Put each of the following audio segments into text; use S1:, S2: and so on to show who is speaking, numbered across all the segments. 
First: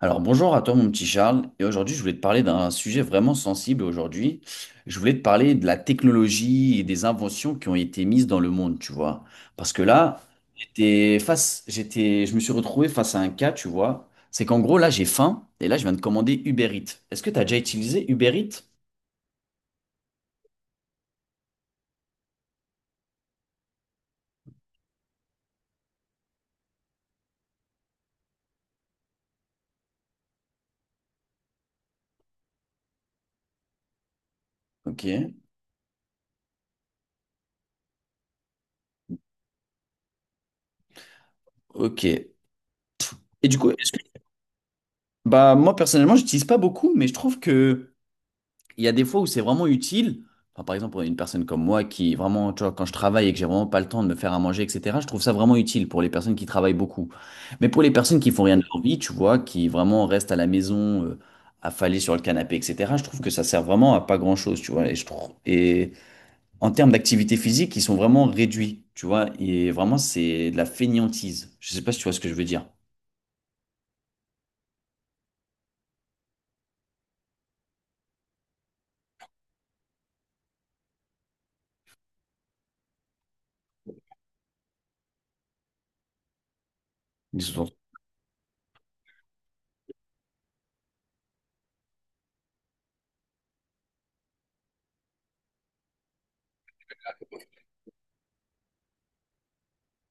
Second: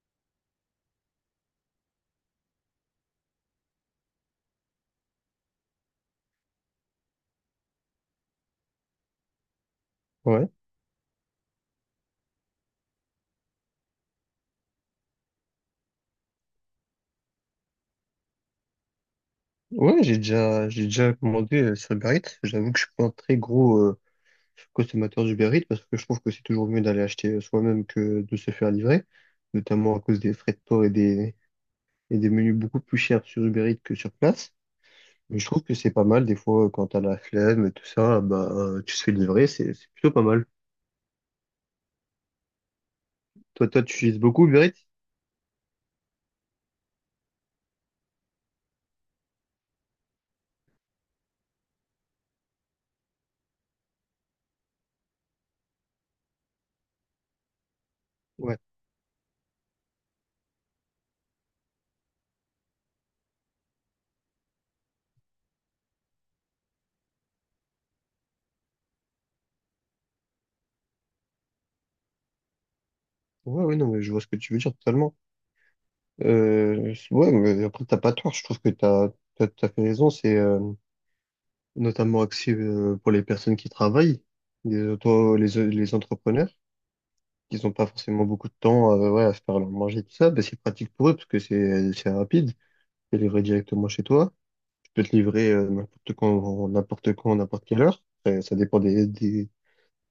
S1: Alors bonjour à toi mon petit Charles, et aujourd'hui je voulais te parler d'un sujet vraiment sensible aujourd'hui. Je voulais te parler de la technologie et des inventions qui ont été mises dans le monde, tu vois. Parce que là,
S2: Ouais,
S1: j'étais, je me suis retrouvé face à un cas, tu vois. C'est qu'en gros là j'ai faim, et là je viens de commander Uber Eats. Est-ce que tu as déjà utilisé Uber Eats?
S2: ouais, j'ai déjà commandé sur Uber Eats. J'avoue que je suis pas un très gros consommateur d'Uber Eats parce que je trouve que c'est toujours mieux d'aller acheter soi-même que de se faire livrer, notamment à cause des frais de port et des menus beaucoup plus chers sur Uber Eats que sur place.
S1: Ok,
S2: Mais je trouve que c'est pas mal des fois quand t'as la flemme et tout ça, tu te fais livrer, c'est plutôt pas mal.
S1: ok. Et du
S2: Toi,
S1: coup,
S2: toi,
S1: est-ce
S2: tu
S1: que...
S2: utilises beaucoup Uber Eats?
S1: Bah moi personnellement j'utilise pas beaucoup, mais je trouve que il y a des fois où c'est vraiment utile. Enfin, par exemple, pour une personne comme moi qui vraiment, tu vois, quand je travaille et que j'ai vraiment pas le temps de me faire à manger, etc., je trouve ça vraiment utile pour les personnes qui travaillent beaucoup. Mais pour les personnes qui font rien
S2: Ouais,
S1: de leur vie, tu vois, qui vraiment restent à la maison, affalées sur le canapé, etc., je trouve que ça sert vraiment à pas grand-chose, tu vois. Et je trouve, et en termes d'activité physique, ils sont vraiment réduits, tu vois. Et vraiment, c'est de la fainéantise. Je sais pas si tu vois ce que je veux dire.
S2: ouais, ouais, non, mais je vois ce que tu veux dire totalement. Ouais, mais après, t'as pas tort, je trouve que t'as fait raison, c'est. Notamment axé pour les personnes qui travaillent, les entrepreneurs,
S1: Ils
S2: qui
S1: sont-
S2: n'ont pas forcément beaucoup de temps à, ouais, à se faire leur manger, tout ça, ben, c'est pratique pour eux parce que c'est rapide, c'est livré directement chez toi. Tu peux te livrer n'importe quelle heure. Ça dépend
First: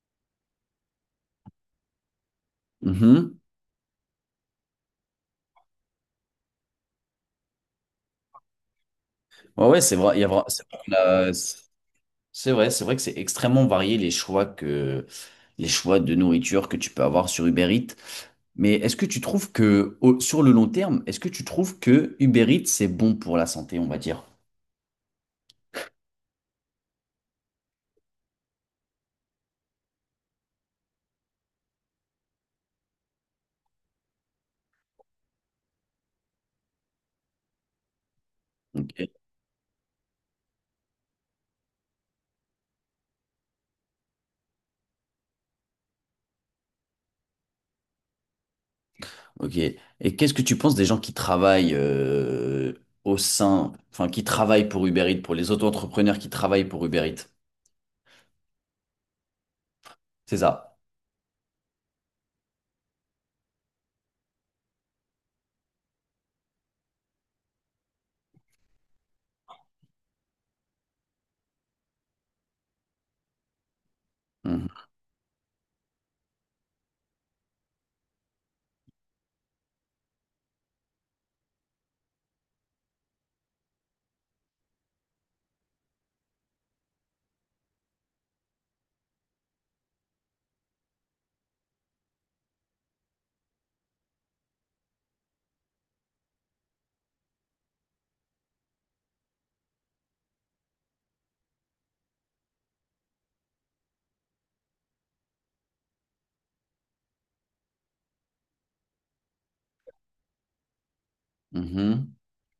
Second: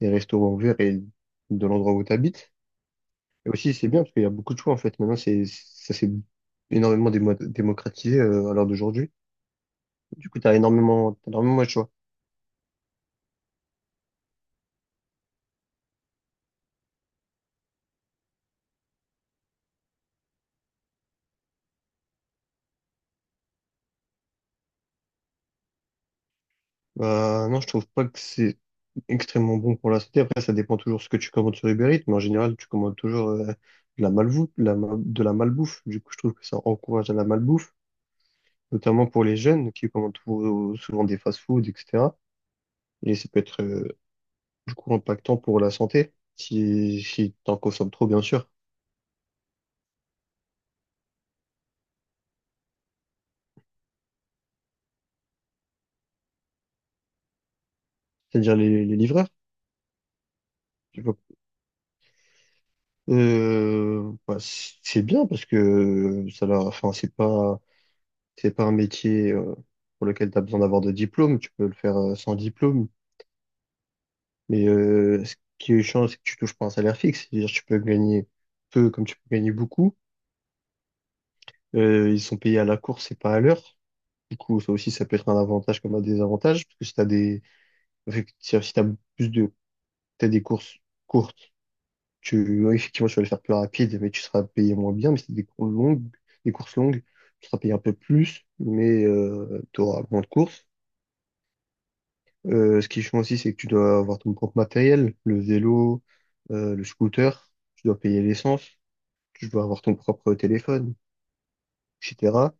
S2: des restaurants ouverts et de l'endroit où tu habites.
S1: Mhm.
S2: Et aussi, c'est bien parce qu'il y a beaucoup de choix en fait. Maintenant, c'est ça s'est énormément démocratisé à l'heure d'aujourd'hui.
S1: Ouais, ouais, c'est vrai. Il y a
S2: Du coup,
S1: vra- c'est vrai qu'on a-
S2: t'as énormément de choix.
S1: C'est vrai que c'est extrêmement varié, les choix de nourriture que tu peux avoir sur Uber Eats. Mais est-ce que tu trouves sur le long terme, est-ce que tu trouves que Uber Eats c'est bon pour la santé, on va dire?
S2: Bah, non, je trouve pas que c'est extrêmement bon pour la santé. Après, ça dépend toujours ce que tu commandes sur Uber Eats, mais en général, tu commandes toujours de la malbouffe, de la malbouffe. Du coup, je trouve que ça encourage à la malbouffe, notamment
S1: Ok.
S2: pour les jeunes qui commandent souvent des fast-food, etc. Et ça peut être du coup impactant pour la santé si t'en consommes trop, bien sûr.
S1: Ok. Et qu'est-ce que tu penses des gens qui travaillent au sein, enfin qui travaillent pour Uber Eats, pour les auto-entrepreneurs qui travaillent pour Uber Eats?
S2: C'est-à-dire les livreurs.
S1: C'est ça.
S2: Tu vois. Bah, c'est bien parce que ça leur, enfin, c'est pas un métier pour lequel tu as besoin d'avoir de diplôme, tu peux le faire sans diplôme, mais
S1: Mhm.
S2: ce qui change, c'est que tu touches pas un salaire fixe, c'est-à-dire que tu peux gagner peu comme tu peux gagner beaucoup. Ils sont payés à la course et pas à l'heure. Du coup, ça aussi, ça peut être un avantage comme un désavantage, parce que si t'as des, effectivement, si t'as plus de, t'as des courses courtes, effectivement, tu vas les faire plus rapide, mais tu seras payé moins bien, mais si t'as des courses longues, des courses longues, tu seras payé un peu plus, mais tu auras moins de courses. Ce qui est chiant aussi, c'est que tu dois avoir ton propre matériel, le vélo, le scooter, tu dois payer l'essence, tu dois avoir ton propre téléphone,
S1: Mhm.
S2: etc.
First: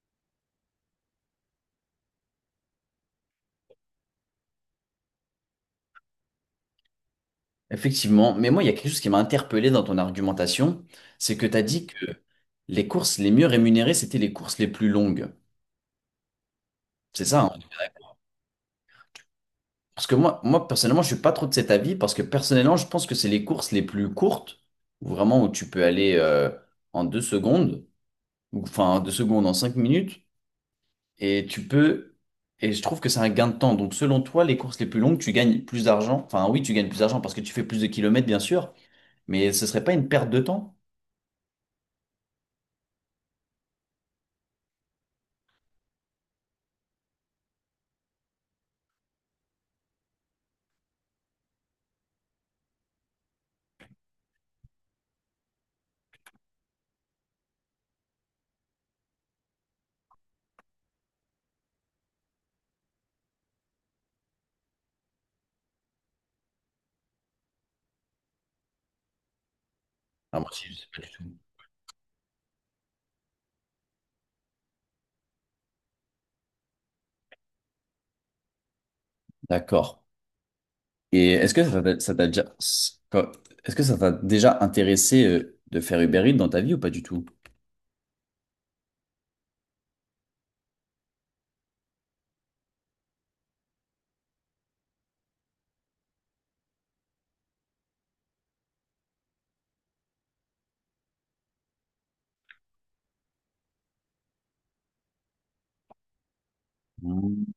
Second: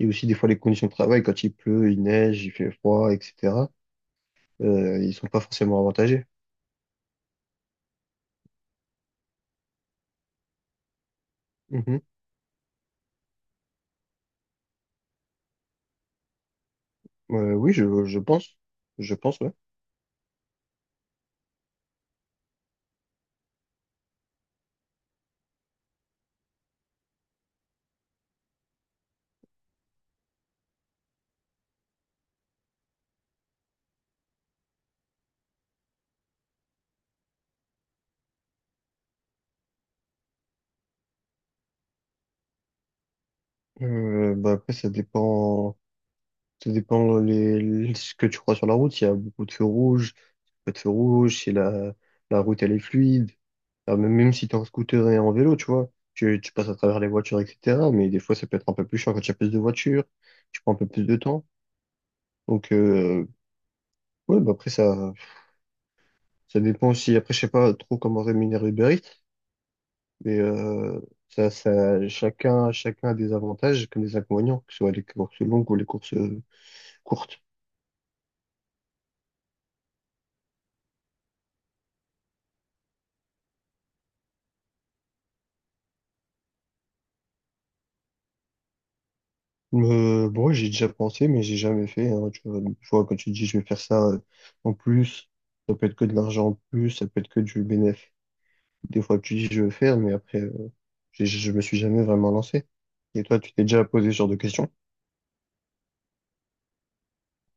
S2: Et aussi des fois les conditions de travail, quand il pleut, il neige, il fait froid, etc. Ils sont pas forcément avantagés.
S1: Effectivement, mais moi, il y a quelque chose qui m'a interpellé dans ton argumentation, c'est que tu as dit
S2: Mhm.
S1: que les courses les mieux rémunérées, c'était les courses les plus longues. C'est ça, hein?
S2: Oui, je pense. Je pense, ouais.
S1: Parce que moi, personnellement, je suis pas trop de cet avis, parce que personnellement, je pense que c'est les courses les plus courtes, où vraiment où tu peux aller en deux secondes, ou enfin en deux secondes, en cinq minutes, et tu peux... Et je trouve que c'est un gain de temps. Donc, selon toi, les courses les plus longues, tu gagnes plus d'argent. Enfin, oui, tu gagnes plus d'argent parce que tu fais plus de kilomètres, bien sûr, mais ce serait pas une perte de temps?
S2: Bah après, ça dépend ce que tu crois sur la route. Il y a beaucoup de feux rouges, pas de feux rouges, si la, la route elle est fluide. Ah, mais même si t'es en scooter et en vélo, tu vois, tu passes à travers les voitures, etc. Mais des fois, ça peut être un peu plus chiant quand tu as plus de voitures, tu prends un peu plus de temps. Donc, ouais, bah après, ça dépend aussi. Après, je sais pas trop comment rémunérer Uber Eats,
S1: Ah,
S2: mais
S1: moi, si, je sais pas du tout.
S2: ça, ça, chacun, chacun a des avantages comme des inconvénients, que ce soit les courses longues ou les courses courtes.
S1: D'accord. Et est-ce que ça t'a déjà, quand- est-ce que ça t'a déjà intéressé de faire Uber Eats dans ta vie ou pas du tout?
S2: Bon, ouais, j'ai déjà pensé, mais j'ai jamais fait, hein. Tu vois, tu vois, quand tu dis je vais faire ça en plus, ça peut être que de l'argent en plus, ça peut être que du bénéfice. Des fois, tu dis je veux faire, mais après, je me suis jamais vraiment lancé. Et toi, tu t'es déjà posé ce genre de questions?
S1: Mm.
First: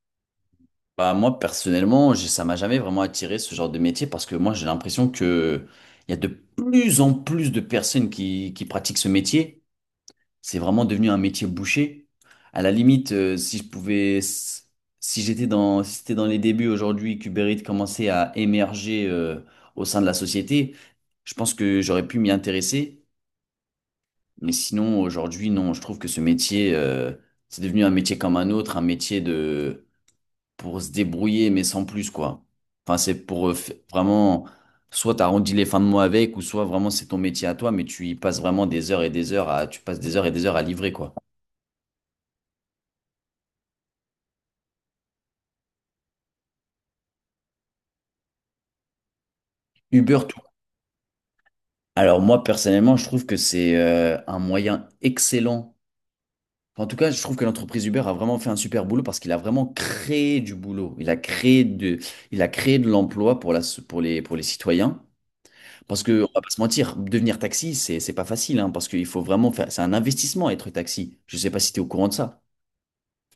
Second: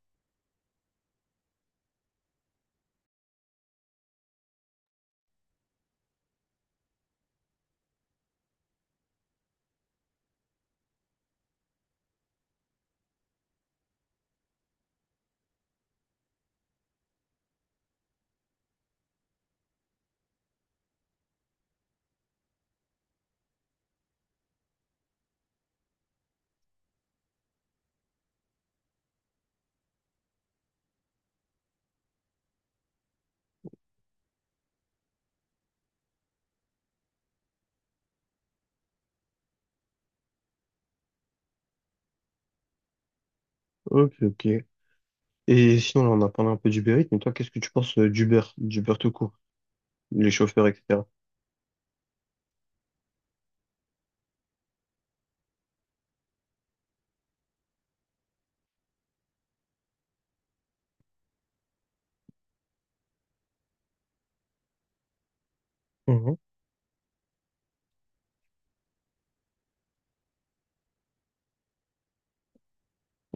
S1: Bah, moi, personnellement, ça m'a jamais vraiment attiré ce genre de métier parce que moi, j'ai l'impression que il y a de plus en plus de personnes qui pratiquent ce métier. C'est vraiment devenu un métier bouché. À la limite, si je pouvais, si c'était dans les débuts aujourd'hui, qu'Uber Eats commençait à émerger au sein de la société, je pense que j'aurais pu m'y intéresser. Mais sinon, aujourd'hui, non, je trouve que ce métier, c'est devenu un métier comme un autre, un métier de pour se débrouiller, mais sans plus, quoi. Enfin, c'est pour vraiment, soit t'arrondis les fins de mois avec, ou soit vraiment c'est ton métier à toi, mais tu y passes vraiment des heures et des heures à, tu passes des heures et des heures à livrer, quoi.
S2: Ok, ok. Et sinon, là, on a parlé un peu d'Uber Eats, mais toi, qu'est-ce que tu penses d'Uber, d'Uber tout court,
S1: Uber,
S2: les
S1: tout.
S2: chauffeurs, etc.
S1: Alors moi, personnellement, je trouve que c'est un moyen excellent. En tout cas, je trouve que l'entreprise Uber a vraiment fait un super boulot parce qu'il a vraiment créé du boulot. Il a créé de l'emploi pour pour les citoyens. Parce que, on
S2: Mhm.
S1: va pas se mentir, devenir taxi, c'est pas facile, hein, parce qu'il faut vraiment faire, c'est un investissement être taxi. Je sais pas si tu es au courant de ça.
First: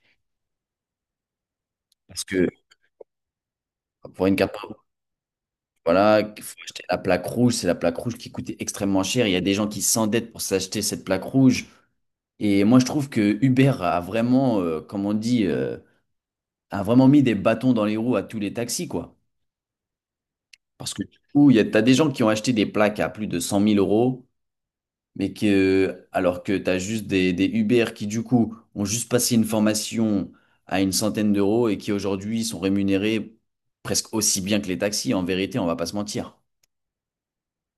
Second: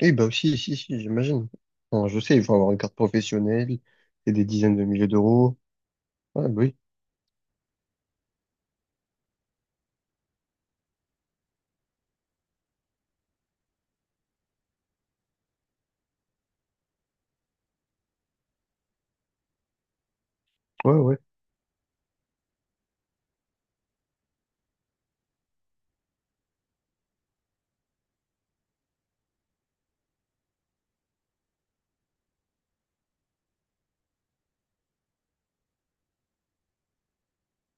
S2: Eh bah aussi, si, si, j'imagine. Enfin, je
S1: Parce
S2: sais, il
S1: que
S2: faut avoir une carte professionnelle
S1: pour
S2: et
S1: une
S2: des
S1: carte,
S2: dizaines de milliers d'euros.
S1: voilà,
S2: Ah,
S1: il
S2: bah
S1: faut
S2: oui,
S1: acheter la plaque rouge, c'est la plaque rouge qui coûtait extrêmement cher. Il y a des gens qui s'endettent pour s'acheter cette plaque rouge. Et moi, je trouve que Uber a vraiment, comme on dit, a vraiment mis des bâtons dans les roues à tous les taxis, quoi.
S2: ouais,
S1: Parce que, du
S2: ouais.
S1: coup, t'as des gens qui ont acheté des plaques à plus de 100 000 euros, mais que alors que tu as des Uber qui du coup ont juste passé une formation à une centaine d'euros et qui aujourd'hui sont rémunérés presque aussi bien que les taxis, en vérité, on va pas se mentir.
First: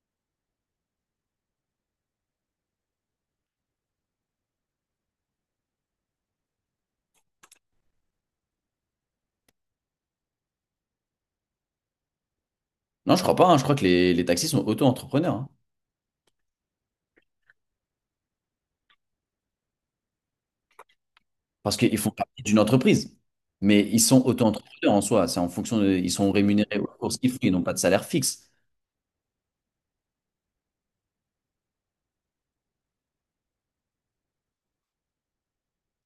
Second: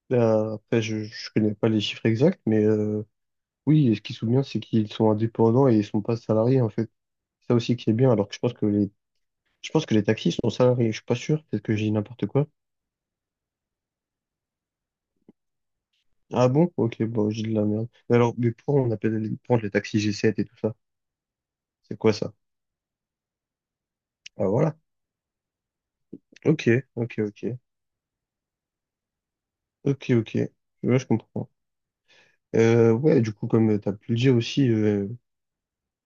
S2: Là, après, je connais pas les chiffres exacts, mais oui, et ce qui se souvient, c'est qu'ils sont indépendants et ils sont pas salariés, en fait. Ça aussi qui est bien, alors que je pense que les taxis sont salariés, je suis pas sûr, peut-être que j'ai dit n'importe quoi.
S1: Non, je crois pas, hein. Je crois que les taxis sont auto-entrepreneurs, hein,
S2: Ah bon? Ok, bon, j'ai de la merde. Mais alors, mais pourquoi on appelle les, pourquoi les taxis g sept et tout ça?
S1: parce qu'ils
S2: C'est
S1: font
S2: quoi ça?
S1: partie d'une entreprise. Mais ils sont
S2: Ah voilà.
S1: auto-entrepreneurs en soi, c'est en fonction de, ils sont
S2: Ok,
S1: rémunérés aux
S2: ok,
S1: courses qu'ils font, ils
S2: ok.
S1: n'ont pas de salaire fixe.
S2: Ok, ok. Ouais, je comprends. Ouais, du coup, comme t'as pu le dire aussi,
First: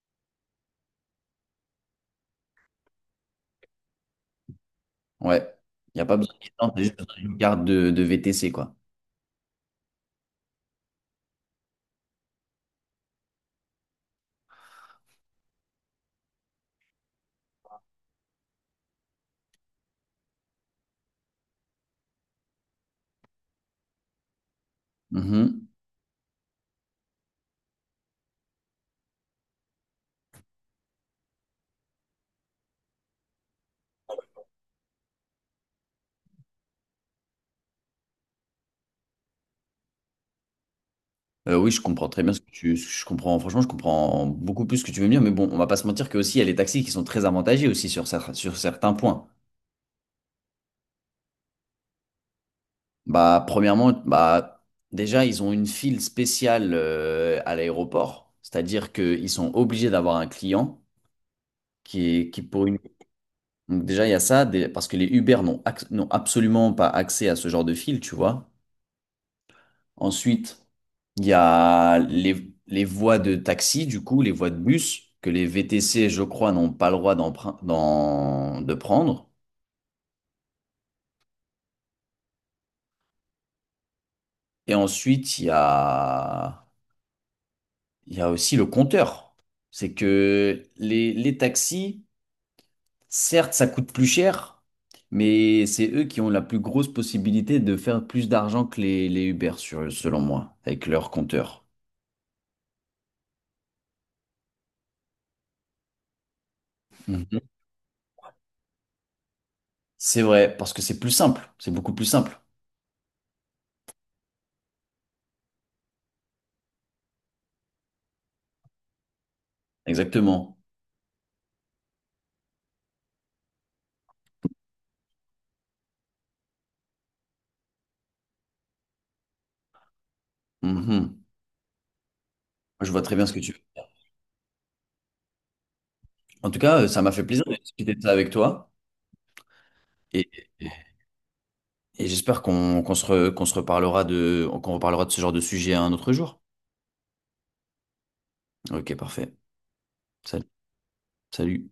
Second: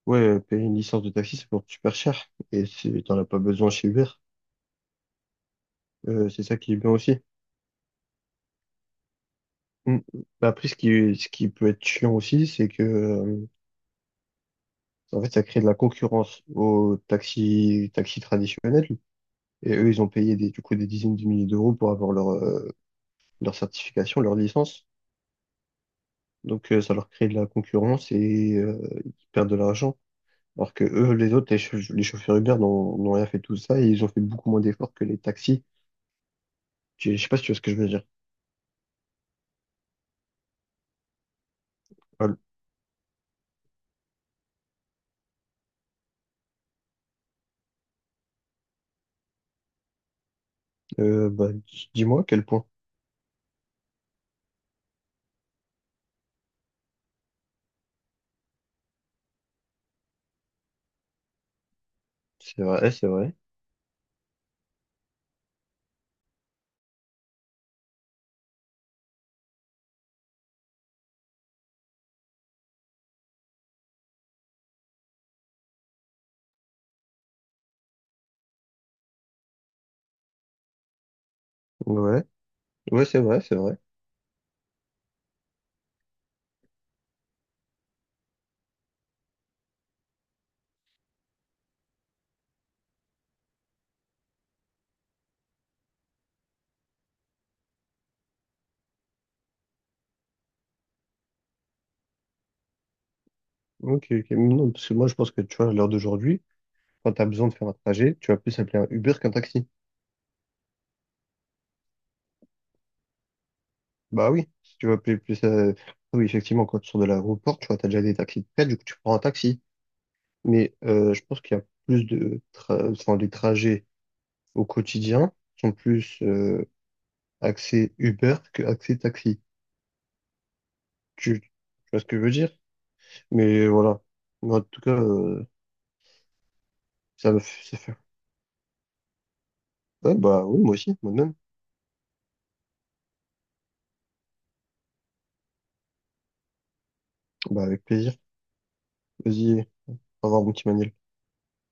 S2: ouais, payer une licence de taxi, ça coûte super cher. Et t'en as pas besoin chez Uber.
S1: Ouais, il n'y a pas besoin
S2: C'est
S1: qu'ils
S2: ça
S1: tentent,
S2: qui est
S1: c'est
S2: bien
S1: juste
S2: aussi.
S1: une carte de VTC, quoi.
S2: Mm. Bah, après, ce qui peut être chiant aussi, c'est que, en fait, ça crée de la concurrence aux taxis, taxis traditionnels. Et eux, ils ont payé des, du coup des dizaines de milliers d'euros pour avoir leur, leur certification, leur licence.
S1: Mhm.
S2: Donc ça leur crée de la concurrence et ils perdent de l'argent. Alors que eux, les chauffeurs Uber n'ont rien fait de tout ça et ils ont fait beaucoup moins d'efforts que les taxis. Je sais pas si tu vois ce que je veux dire.
S1: Oui, je comprends très bien
S2: Paul.
S1: ce que ce que je comprends. Franchement, je comprends beaucoup plus ce que tu veux me dire, mais bon, on va pas se mentir que aussi il y a les taxis qui sont très avantagés aussi sur certains points.
S2: Bah, dis-moi à quel point.
S1: Bah, premièrement, déjà, ils ont une file spéciale à l'aéroport, c'est-à-dire qu'ils sont obligés d'avoir un client qui est qui
S2: C'est
S1: pour une.
S2: vrai, c'est vrai.
S1: Donc déjà, il y a ça, parce que les Uber n'ont absolument pas accès à ce genre de file, tu vois. Ensuite, il y a les voies de taxi, du coup, les voies de bus, que les VTC, je crois, n'ont pas le droit de prendre.
S2: Ouais, ouais, c'est vrai, c'est vrai.
S1: Et ensuite, il y a aussi le compteur. C'est que les taxis, certes, ça coûte plus cher, mais c'est eux qui ont la plus grosse possibilité de faire plus d'argent que les Uber, selon moi, avec leur compteur.
S2: Ok, ok. Non, parce que moi, je pense que tu vois, à l'heure d'aujourd'hui, quand tu as
S1: Mhm.
S2: besoin de faire un trajet, tu vas plus appeler un Uber qu'un taxi.
S1: C'est vrai, parce que c'est plus simple. C'est beaucoup plus simple.
S2: Bah oui, si tu veux plus oui, effectivement, quand tu sors de l'aéroport, tu vois, t'as déjà des taxis de prête, du coup, tu prends un taxi.
S1: Exactement.
S2: Mais je pense qu'il y a enfin, les trajets au quotidien sont plus axés Uber que axés taxi.
S1: Mhm.
S2: Tu vois ce que je veux dire?
S1: Je vois très bien ce que tu
S2: Mais
S1: veux.
S2: voilà. Mais en tout cas,
S1: En tout cas, ça m'a fait
S2: ça me
S1: plaisir de
S2: fait, ça
S1: discuter
S2: fait-
S1: de ça avec toi.
S2: ouais,
S1: Et,
S2: bah oui,
S1: et
S2: moi aussi, moi-même.
S1: et j'espère qu'on qu'on se, re- qu'on se reparlera de, qu'on reparlera de ce genre de sujet un autre jour.
S2: Bah avec plaisir.
S1: Ok, parfait.
S2: Vas-y, au revoir,
S1: Salut.
S2: mon petit Manil.
S1: Salut.